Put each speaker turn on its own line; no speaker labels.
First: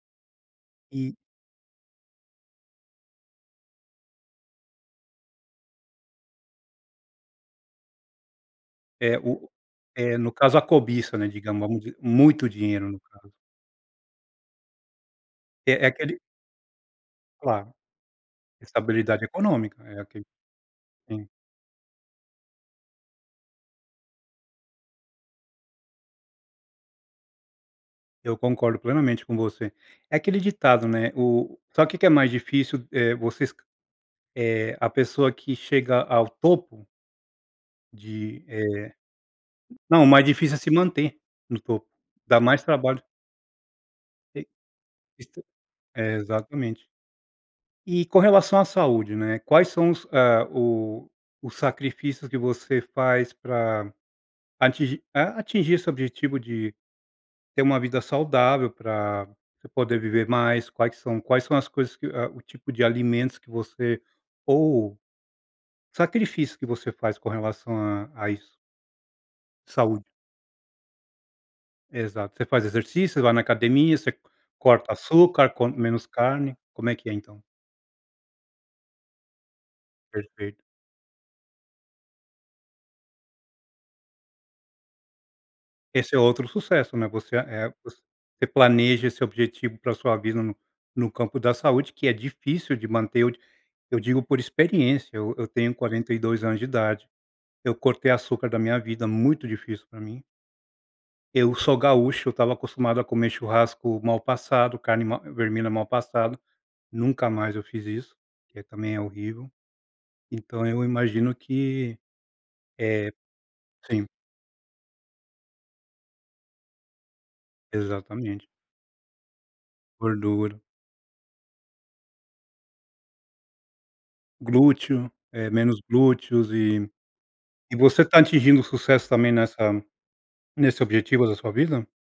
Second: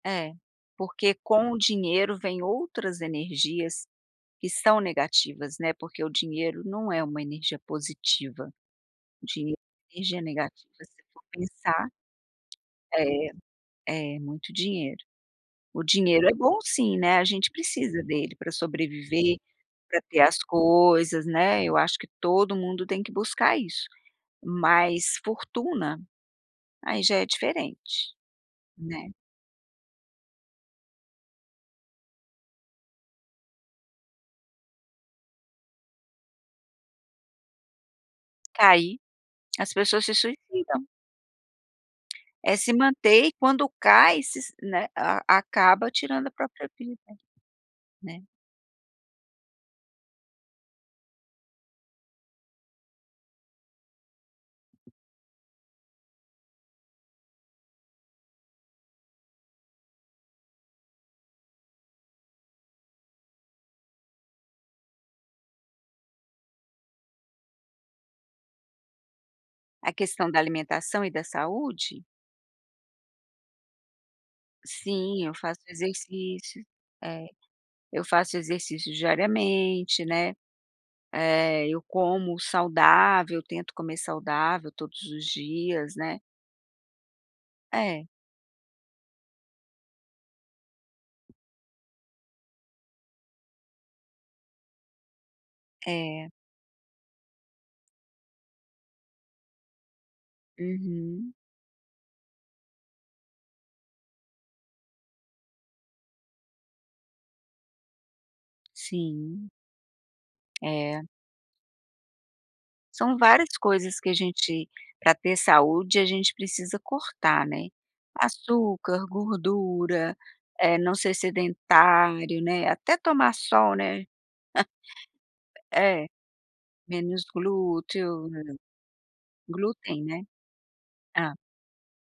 É. Porque
E
com o dinheiro vem outras energias que são negativas, né, porque o dinheiro não é uma energia positiva.
É,
O
o
dinheiro é
é,
energia
no caso a
negativa se
cobiça,
for
né, digamos, vamos
pensar
dizer. Muito dinheiro, no
É,
caso.
é, muito dinheiro. O
É, é aquele
dinheiro é bom sim, né, a gente
Claro.
precisa dele pra
Estabilidade
sobreviver,
econômica, é,
pra ter
aqui
as coisas,
sim.
né, eu acho que todo mundo tem que buscar isso. Mas, fortuna, aí já é diferente,
Eu concordo
né?
plenamente com você. É aquele ditado, né, o sabe que que é mais difícil? Eh, vocês eh, a pessoa que chega ao topo de, eh
Caí. As
não,
pessoas
o
se
mais difícil é se
suicidam.
manter no topo. Dá
É
mais
se
trabalho
manter, e quando cai se
E
s né, a
isto
acaba
é,
tirando a própria
exatamente.
vida,
E com
né.
relação à saúde, né, quais são os ah o os sacrifícios que você faz pra atingir a atingir esse objetivo de ter uma vida saudável pra você poder viver mais? Quais são quais são as coisas que ah, o tipo de alimentos que você, ou o sacrifício que você faz com relação a a isso?
A
Saúde.
questão da alimentação e da saúde?
Exato. Você faz exercício? Você vai na academia? Você corta
Sim, eu
açúcar?
faço
Come menos carne?
exercícios.
Como é que é,
É,
então?
eu faço exercício diariamente, né.
Perfeito.
É, eu como saudável, tento comer saudável todos os dias,
Esse é
né.
outro sucesso, né, você a eh, voc
É.
você planeja esse objetivo pra sua vida no no campo da saúde que é difícil de manter. Eu d eu digo por experiência. Eu eu tenho quarenta e
É.
dois anos de idade. Eu cortei açúcar da minha vida, muito difícil pra mim.
Uhum.
Eu sou gaúcho, eu estava acostumado a comer churrasco mal passado, carne mal vermelha mal passado. Nunca mais eu fiz isso, que é também é horrível.
Sim.
Então eu
É.
imagino que, eh
São várias coisas
sim.
que a gente, pra ter saúde, a gente precisa cortar, né.
Exatamente.
Açúcar, gordura,
Gordura.
eh, não ser sedentário, né, até tomar sol, né.
Glúteo. É, menos
É,
glúteos e
menos
e você tá
glúteo, hum.
atingindo o sucesso também nessa
Glúten, né.
nesse objetivo
Hã.
da sua vida?